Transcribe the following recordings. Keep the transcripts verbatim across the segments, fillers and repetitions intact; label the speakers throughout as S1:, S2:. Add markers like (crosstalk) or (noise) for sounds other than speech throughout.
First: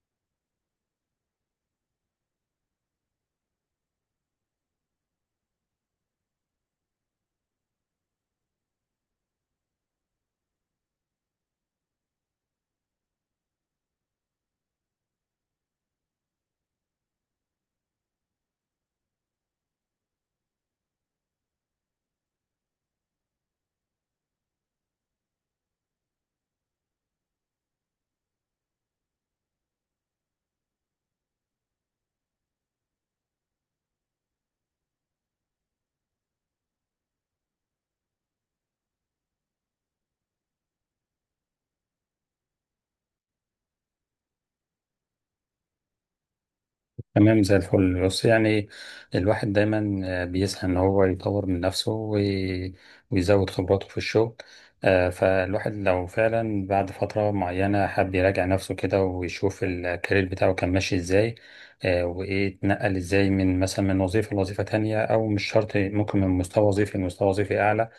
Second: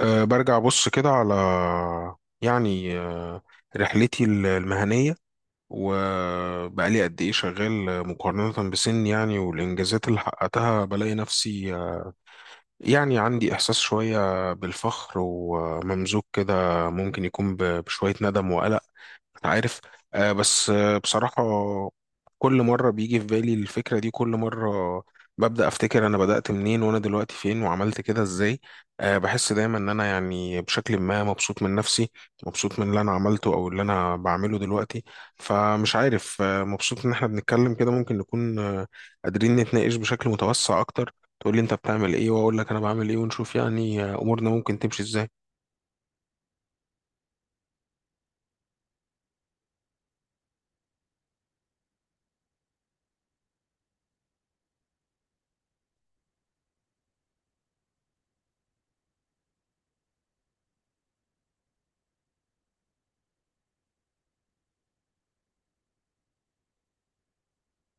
S1: أه برجع أبص كده على يعني أه رحلتي المهنية، وبقى لي قد إيه شغال مقارنة بسن يعني والإنجازات اللي حققتها بلاقي نفسي آه، يعني عندي إحساس شوية بالفخر وممزوج كده، ممكن يكون ب- بشوية ندم وقلق. انت عارف آه بس آه بصراحة، كل مرة بيجي في بالي الفكرة دي، كل مرة ببدأ أفتكر أنا بدأت منين وأنا دلوقتي فين وعملت كده إزاي. آه بحس دايما إن أنا يعني بشكل ما مبسوط من نفسي، مبسوط من اللي أنا عملته أو اللي أنا بعمله دلوقتي. فمش عارف، آه مبسوط إن إحنا بنتكلم كده، ممكن نكون آه قادرين نتناقش بشكل متوسع أكتر، تقول لي أنت بتعمل إيه وأقول لك أنا بعمل إيه ونشوف يعني آه أمورنا ممكن تمشي إزاي.
S2: تمام، زي الفل. بص، يعني الواحد دايما آه، بيسعى ان هو يطور من نفسه وي- ويزود خبراته في الشغل. آه، فالواحد لو فعلا بعد فترة معينة حب يراجع نفسه كده ويشوف الكارير بتاعه كان ماشي ازاي. آه، وايه اتنقل ازاي من مثلا من وظيفة لوظيفة تانية، او مش شرط، ممكن من مستوى وظيفي لمستوى وظيفي اعلى،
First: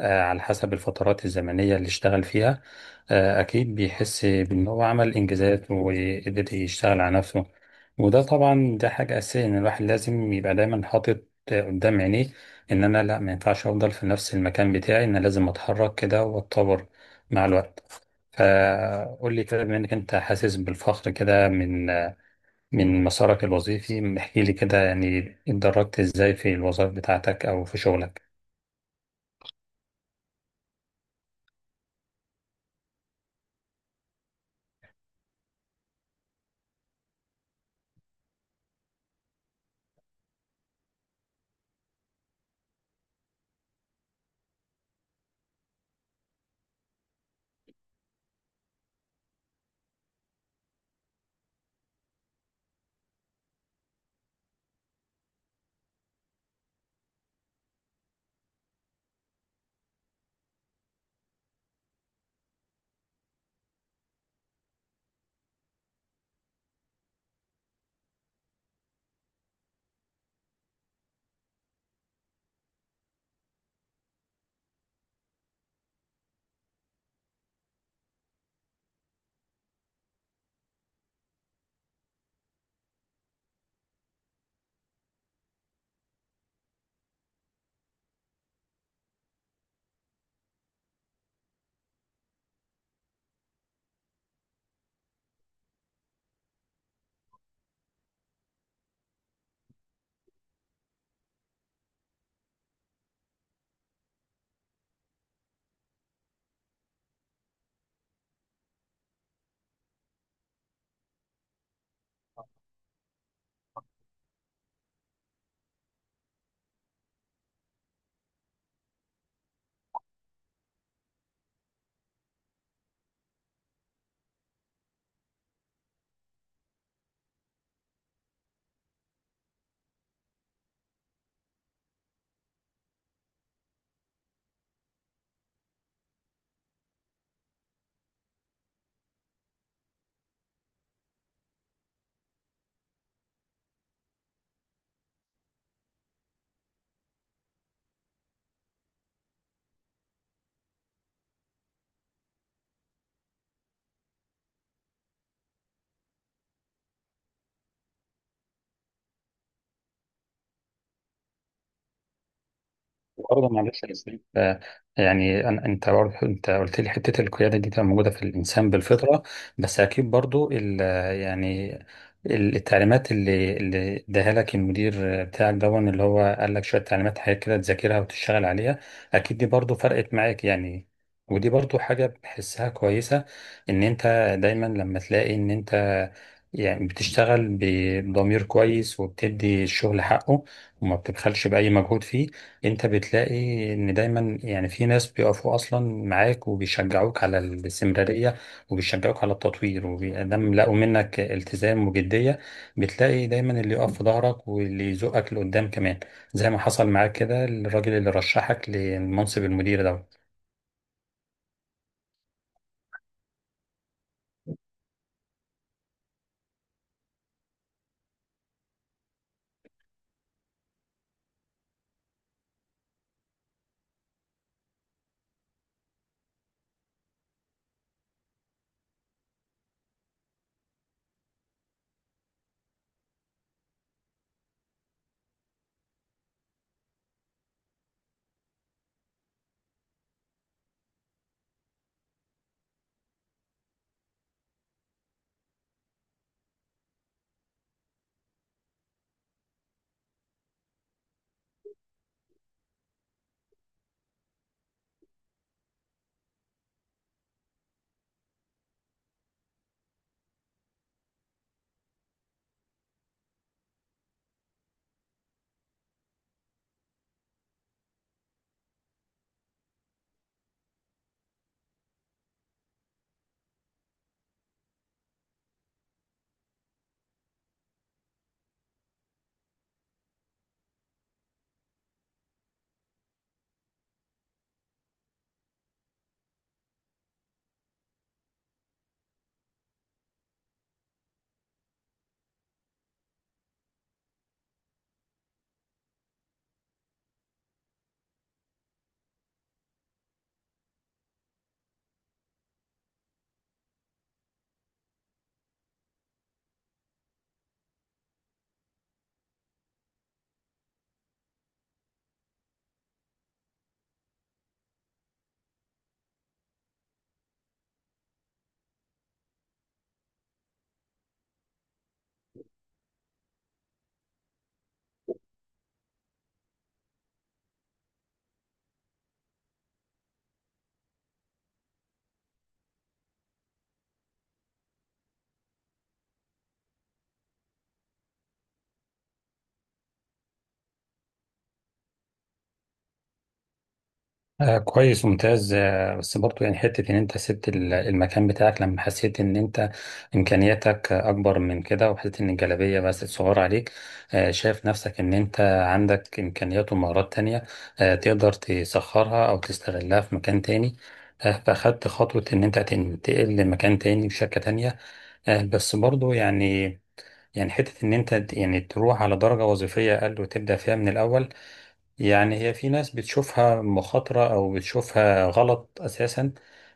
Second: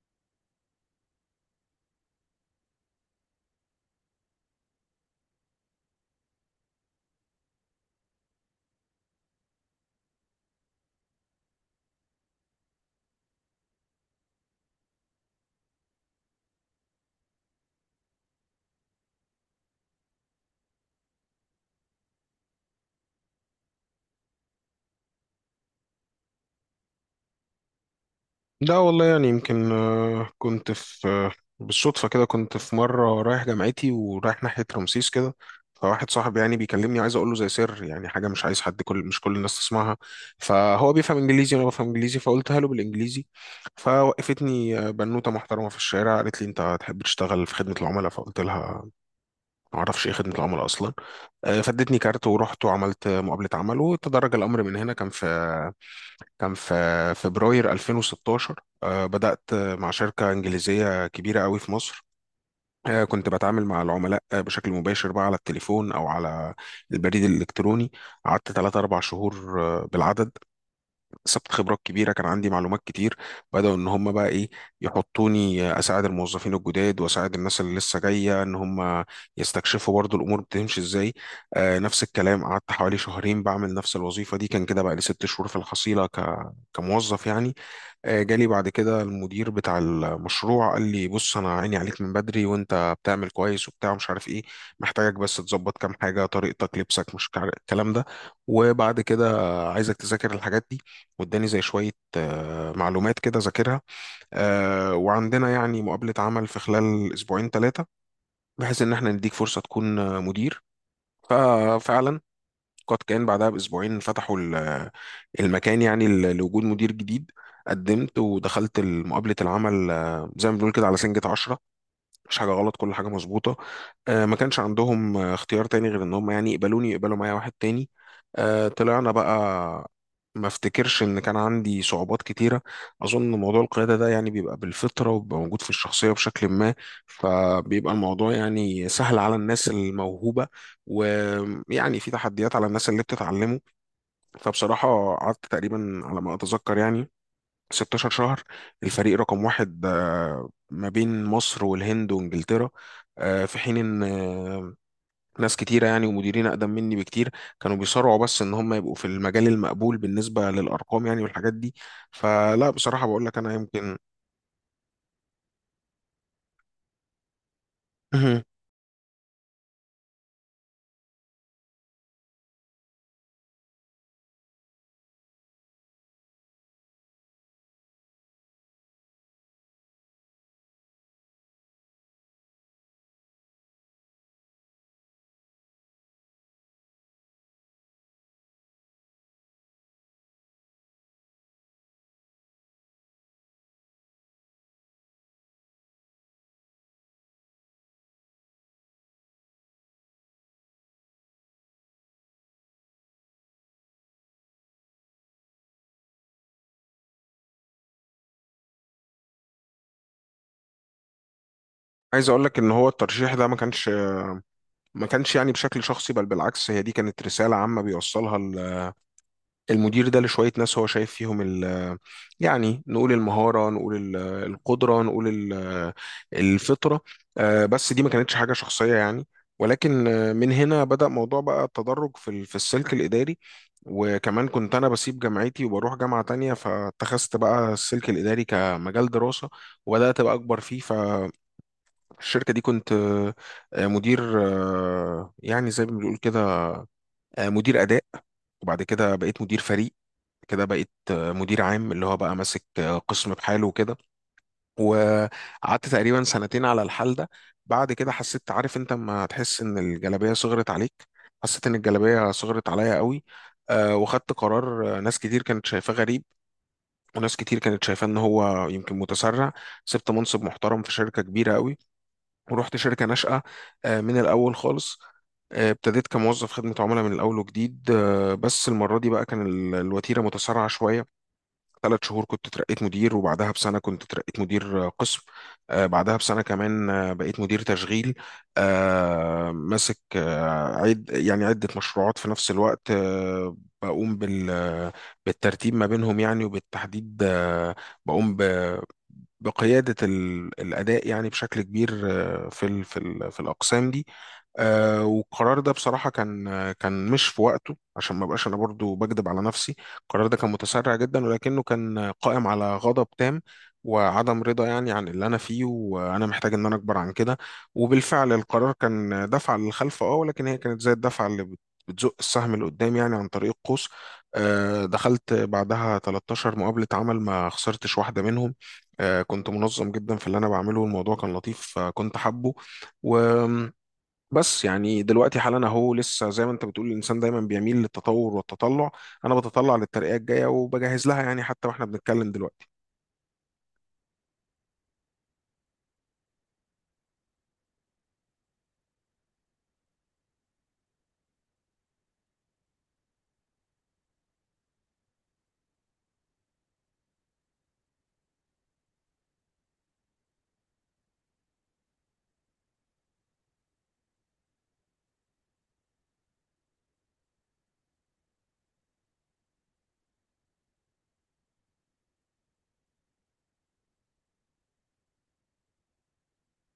S2: آه، على حسب الفترات الزمنية اللي اشتغل فيها. آه، أكيد بيحس بإن هو عمل إنجازات وقدر يشتغل على نفسه. وده طبعا، ده حاجة أساسية، إن الواحد لازم يبقى دايما حاطط آه، قدام عينيه إن أنا لأ، ما ينفعش أفضل في نفس المكان بتاعي، إن أنا لازم أتحرك كده وأتطور مع الوقت. فقول لي كده، بما إنك أنت حاسس بالفخر كده من آه، من مسارك الوظيفي، احكي لي كده يعني اتدرجت إزاي في الوظائف بتاعتك أو في شغلك.
S1: لا والله، يعني يمكن آه، كنت في آه، بالصدفة كده كنت في مرة رايح جامعتي ورايح ناحية رمسيس كده، فواحد صاحبي يعني بيكلمني عايز اقول له زي سر، يعني حاجة مش عايز حد كل مش كل الناس تسمعها. فهو بيفهم انجليزي وانا بفهم انجليزي فقلتها له بالانجليزي. فوقفتني آه، بنوتة محترمة في الشارع قالت لي انت تحب تشتغل في خدمة العملاء؟ فقلت لها ما اعرفش ايه خدمة العملاء اصلا. آه، فادتني كارت ورحت وعملت مقابلة عمل وتدرج الامر من هنا. كان في كان في فبراير ألفين وستاشر آه، بدأت آه، مع شركة إنجليزية كبيرة قوي في مصر. آه، كنت بتعامل مع العملاء آه، بشكل مباشر بقى على التليفون أو على البريد الإلكتروني. قعدت ثلاثة اربع شهور آه، بالعدد. اكتسبت خبرات كبيره، كان عندي معلومات كتير. بداوا ان هم بقى ايه، يحطوني اساعد الموظفين الجداد واساعد الناس اللي لسه جايه ان هم يستكشفوا برضو الامور بتمشي ازاي. آه نفس الكلام، قعدت حوالي شهرين بعمل نفس الوظيفه دي. كان كده بقى لي ست شهور في الحصيله ك... كموظف يعني. آه، جالي بعد كده المدير بتاع المشروع قال لي بص، انا عيني عليك من بدري وانت بتعمل كويس وبتاع مش عارف ايه، محتاجك بس تظبط كام حاجه، طريقتك، لبسك، مش كع- الكلام ده. وبعد كده عايزك تذاكر الحاجات دي. واداني زي شويه آه، معلومات كده ذاكرها. آه، وعندنا يعني مقابله عمل في خلال اسبوعين ثلاثه، بحيث ان احنا نديك فرصه تكون آه، مدير. ففعلا قد كان، بعدها بأسبوعين فتحوا ال- المكان يعني ل- لوجود مدير جديد. قدمت ودخلت مقابلة العمل آه، زي ما بنقول كده على سنجة عشرة، مش حاجه غلط، كل حاجه مظبوطه. آه، ما كانش عندهم آه، اختيار تاني غير ان هم يعني يقبلوني، يقبلوا معايا واحد تاني. آه، طلعنا بقى. ما افتكرش ان كان عندي صعوبات كتيره. اظن موضوع القياده ده يعني بيبقى بالفطره وبيبقى موجود في الشخصيه بشكل ما، فبيبقى الموضوع يعني سهل على الناس الموهوبه، ويعني في تحديات على الناس اللي بتتعلمه. فبصراحه قعدت تقريبا على ما اتذكر يعني ستاشر شهر الفريق رقم واحد آه، ما بين مصر والهند وانجلترا آه، في حين ان آه، ناس كتيره يعني ومديرين اقدم مني بكتير كانوا بيصارعوا بس ان هم يبقوا في المجال المقبول بالنسبه للارقام يعني والحاجات دي. فلا بصراحه بقول لك
S2: برضه
S1: انا
S2: معلش يا
S1: يمكن
S2: ياسين، آه، يعني أن- انت برضه انت قلت لي حته القياده دي تبقى موجوده في
S1: مهم.
S2: الانسان بالفطره، بس اكيد برضه ال- يعني ال- التعليمات اللي اللي اداها لك المدير بتاعك، دون اللي هو قال لك شويه تعليمات حاجات كده تذاكرها وتشتغل عليها، اكيد دي برضه فرقت معاك يعني. ودي برضه حاجه بحسها كويسه، ان انت دايما لما تلاقي ان انت يعني بتشتغل بضمير كويس وبتدي الشغل حقه وما بتبخلش باي مجهود فيه، انت بتلاقي ان دايما يعني في ناس بيقفوا اصلا معاك وبيشجعوك على الاستمرارية وبيشجعوك على التطوير، ودام لقوا منك التزام وجدية بتلاقي دايما اللي يقف في ظهرك واللي يزقك لقدام كمان، زي ما حصل معاك كده الراجل اللي رشحك لمنصب المدير ده.
S1: (clears throat) عايز اقول لك ان هو الترشيح ده ما كانش، ما كانش يعني بشكل شخصي، بل بالعكس هي دي كانت رساله عامه بيوصلها المدير ده لشوية ناس هو شايف فيهم ال، يعني نقول المهارة، نقول ال- القدرة، نقول ال- الفطرة. آه، بس دي ما كانتش حاجة شخصية يعني. ولكن آه، من هنا بدأ موضوع بقى التدرج في ال- في السلك الإداري. وكمان كنت أنا بسيب جامعتي وبروح جامعة تانية، فاتخذت بقى السلك الإداري كمجال دراسة وبدأت بقى أكبر فيه. فالشركة دي كنت آه، مدير آه، يعني زي ما بنقول كده آه، مدير أداء. وبعد كده بقيت مدير فريق، كده بقيت آه، مدير عام، اللي هو بقى ماسك آه، قسم بحاله وكده. وقعدت تقريبا سنتين على الحال ده. بعد كده حسيت، عارف انت لما تحس ان الجلابية صغرت عليك؟ حسيت ان الجلابية صغرت عليا قوي. آه، وخدت قرار. آه، ناس كتير كانت شايفاه غريب، وناس كتير كانت شايفاه ان هو يمكن متسرع. سبت منصب محترم في شركة كبيرة قوي ورحت شركة ناشئة. آه، من الاول خالص. آه، ابتديت كموظف خدمة عملاء من الأول وجديد. آه، بس المرة دي بقى كان ال- الوتيرة متسارعة شوية. ثلاث شهور كنت اترقيت مدير، وبعدها بسنة كنت اترقيت مدير آه، قسم. آه، بعدها بسنة كمان آه، بقيت مدير تشغيل آه، ماسك آه، عد يعني عدة مشروعات في نفس الوقت. آه، بقوم بال بالترتيب ما بينهم يعني، وبالتحديد آه، بقوم ب- بقيادة ال- الأداء يعني بشكل كبير آه، في ال في ال في الأقسام دي. آه، والقرار ده بصراحة كان آه، كان مش في وقته، عشان ما بقاش أنا برضو بكذب على نفسي. القرار ده كان متسرع جدا ولكنه كان قائم على غضب تام وعدم رضا يعني عن اللي انا فيه، وانا محتاج ان انا اكبر عن كده. وبالفعل القرار كان دفعة للخلف، اه، ولكن هي كانت زي الدفعة اللي بت- بتزق السهم لقدام يعني عن طريق القوس. آه، دخلت بعدها تلتاشر مقابلة عمل ما خسرتش واحدة منهم. آه، كنت منظم جدا في اللي انا بعمله والموضوع كان لطيف. آه، كنت حابه و... بس يعني دلوقتي حالا اهو لسه زي ما انت بتقول، الانسان دايما بيميل للتطور والتطلع. انا بتطلع للترقية الجاية وبجهز لها يعني، حتى واحنا بنتكلم دلوقتي.
S2: آه كويس، ممتاز. آه، بس برضو يعني حتة إن أنت سبت ال- المكان بتاعك لما حسيت إن أنت إمكانياتك آه، أكبر من كده، وحسيت إن الجلابية بس صغيرة عليك، آه شايف نفسك إن أنت عندك إمكانيات ومهارات تانية آه تقدر تسخرها أو تستغلها في مكان تاني، آه فأخدت خطوة إن أنت تنتقل لمكان تاني بشركة تانية. آه، بس برضو يعني، يعني حتة إن أنت يعني تروح على درجة وظيفية أقل وتبدأ فيها من الأول، يعني هي في ناس بتشوفها مخاطرة أو بتشوفها غلط أساسا،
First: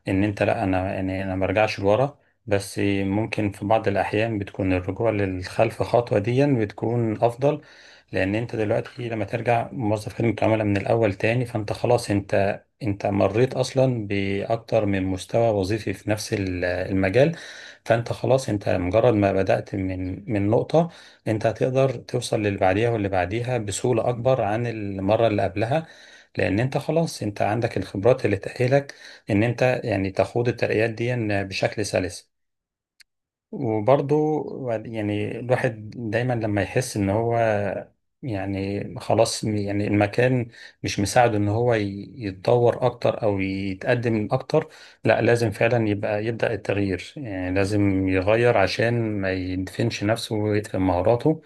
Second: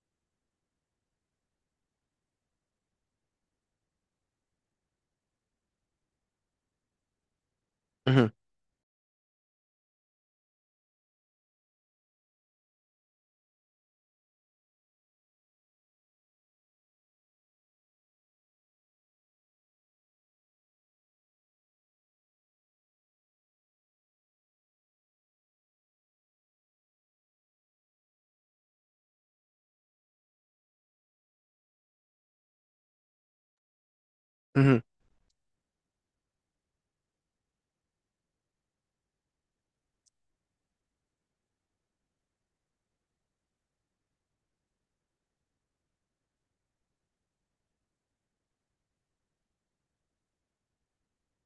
S2: إن أنت لأ، أنا يعني أنا مرجعش لورا. بس ممكن في بعض الأحيان بتكون الرجوع للخلف خطوة ديا بتكون أفضل.
S1: مهم.
S2: لأن أنت دلوقتي لما ترجع موظف خدمة عملاء من الأول تاني، فأنت خلاص، أنت أنت مريت أصلا بأكتر من مستوى وظيفي في نفس ال- المجال. فأنت خلاص، أنت مجرد ما بدأت من من نقطة انت هتقدر توصل للي بعديها واللي بعديها بسهولة اكبر عن المرة اللي قبلها، لان انت خلاص انت عندك الخبرات اللي تأهلك ان انت يعني تخوض الترقيات دي بشكل سلس. وبرضه
S1: مهم.
S2: يعني الواحد دايما لما يحس ان هو يعني خلاص، م- يعني المكان مش مساعده ان هو ي- يتطور اكتر او يتقدم اكتر، لا لازم فعلا يبقى يبدأ التغيير، يعني لازم يغير عشان ما يدفنش نفسه ويدفن مهاراته.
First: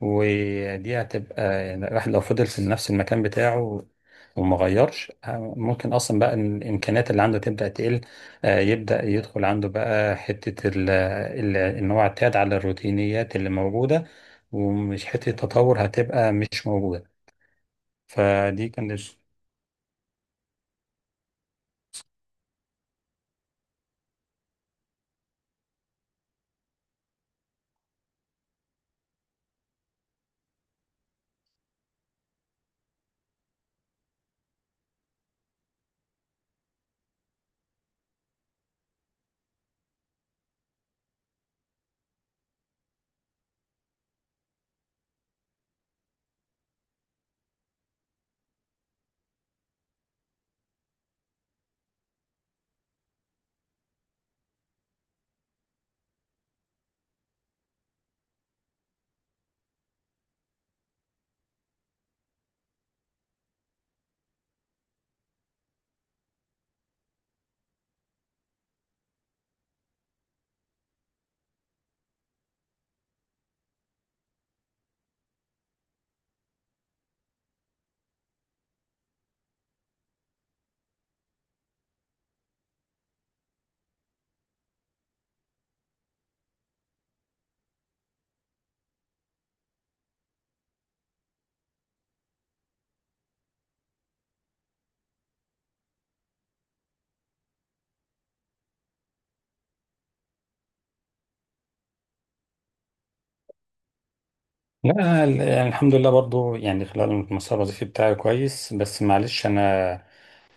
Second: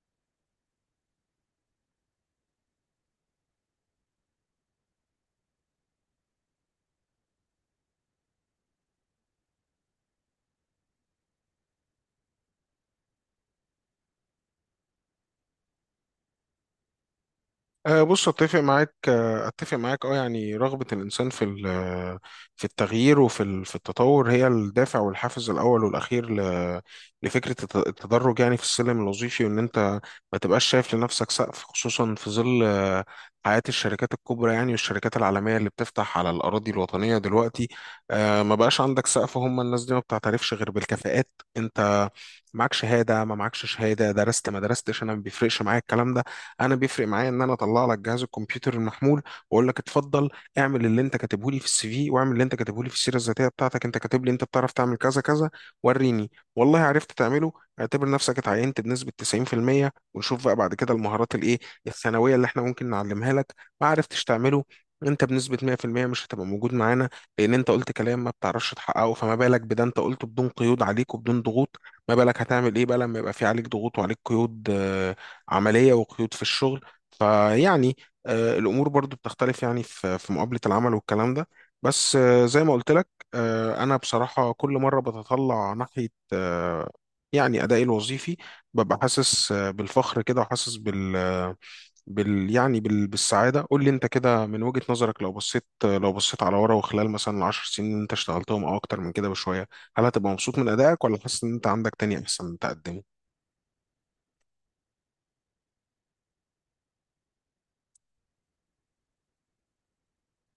S2: ودي هتبقى يعني الواحد لو فضل في نفس المكان بتاعه وما غيرش، آه، ممكن اصلا بقى الامكانيات اللي عنده تبدأ تقل، آه، يبدأ يدخل عنده بقى حتة ال ال إن هو اعتاد على الروتينيات اللي موجودة، ومش حتة تطور هتبقى مش موجودة.
S1: أه بص، اتفق
S2: فدي كانت.
S1: معاك آه، اتفق معاك، اه يعني رغبة الانسان في ال- في التغيير وفي ال- في التطور هي الدافع والحافز الاول والاخير ل- لفكرة الت- التدرج يعني في السلم الوظيفي، وان انت ما تبقاش شايف لنفسك سقف، خصوصا في ظل آه، حياة الشركات الكبرى يعني والشركات العالمية اللي بتفتح على الأراضي الوطنية دلوقتي. أه ما بقاش عندك سقف، هم الناس دي ما بتعترفش غير بالكفاءات. انت معاك شهادة، ما معكش شهادة، درست، ما درستش، أنا ما بيفرقش معايا الكلام ده. انا بيفرق معايا ان انا اطلع لك جهاز الكمبيوتر المحمول واقول لك اتفضل، اعمل اللي انت كاتبه لي في السي في، واعمل اللي انت كاتبه لي في السيره الذاتيه بتاعتك. انت كاتب لي انت بتعرف تعمل كذا كذا، وريني. والله عرفت تعمله، اعتبر نفسك اتعينت بنسبه تسعين في المية ونشوف بقى بعد كده المهارات الايه الثانويه اللي احنا ممكن نعلمها لك. ما عرفتش تعمله، انت بنسبة مئة في المئة مش هتبقى موجود معانا. لان انت قلت كلام ما بتعرفش تحققه، فما بالك بده انت قلته بدون قيود عليك وبدون ضغوط. ما بالك هتعمل ايه بقى لما يبقى في عليك ضغوط وعليك قيود آه، عملية، وقيود في الشغل. فيعني آه، الأمور برضو بتختلف يعني في في مقابلة العمل والكلام ده. بس آه، زي ما قلت لك آه، أنا بصراحة كل مرة بتطلع ناحية آه، يعني أدائي الوظيفي ببقى حاسس آه، بالفخر كده، وحاسس بال آه، بال يعني بال... بالسعادة. قول لي انت كده من وجهة نظرك، لو بصيت آه، لو بصيت على ورا وخلال مثلا العشر سنين اللي انت اشتغلتهم او اكتر من كده بشوية، هل هتبقى مبسوط من ادائك، ولا حاسس ان انت عندك تاني احسن تقدمه؟
S2: لا ال- يعني الحمد لله، برضو يعني خلال المسار الوظيفي بتاعي كويس، بس معلش أنا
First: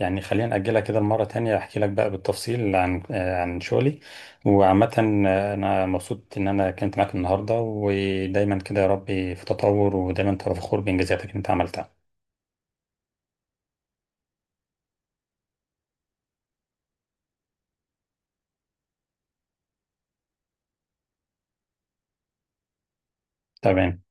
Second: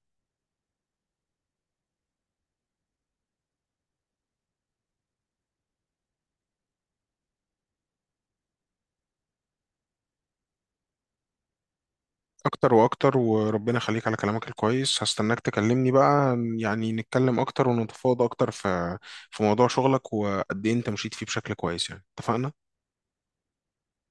S2: يعني خلينا نأجلها كده مرة تانية أحكي لك بقى بالتفصيل عن آه، عن شغلي. وعامة آه، أنا مبسوط إن أنا كنت معاك النهاردة، ودايما كده يا ربي في تطور ودايما تبقى فخور بإنجازاتك اللي أنت عملتها.
S1: اكتر واكتر، وربنا يخليك على كلامك الكويس. هستناك تكلمني بقى يعني، نتكلم اكتر ونتفاوض اكتر في في موضوع شغلك وقد ايه انت مشيت فيه بشكل كويس يعني، اتفقنا.
S2: تمام.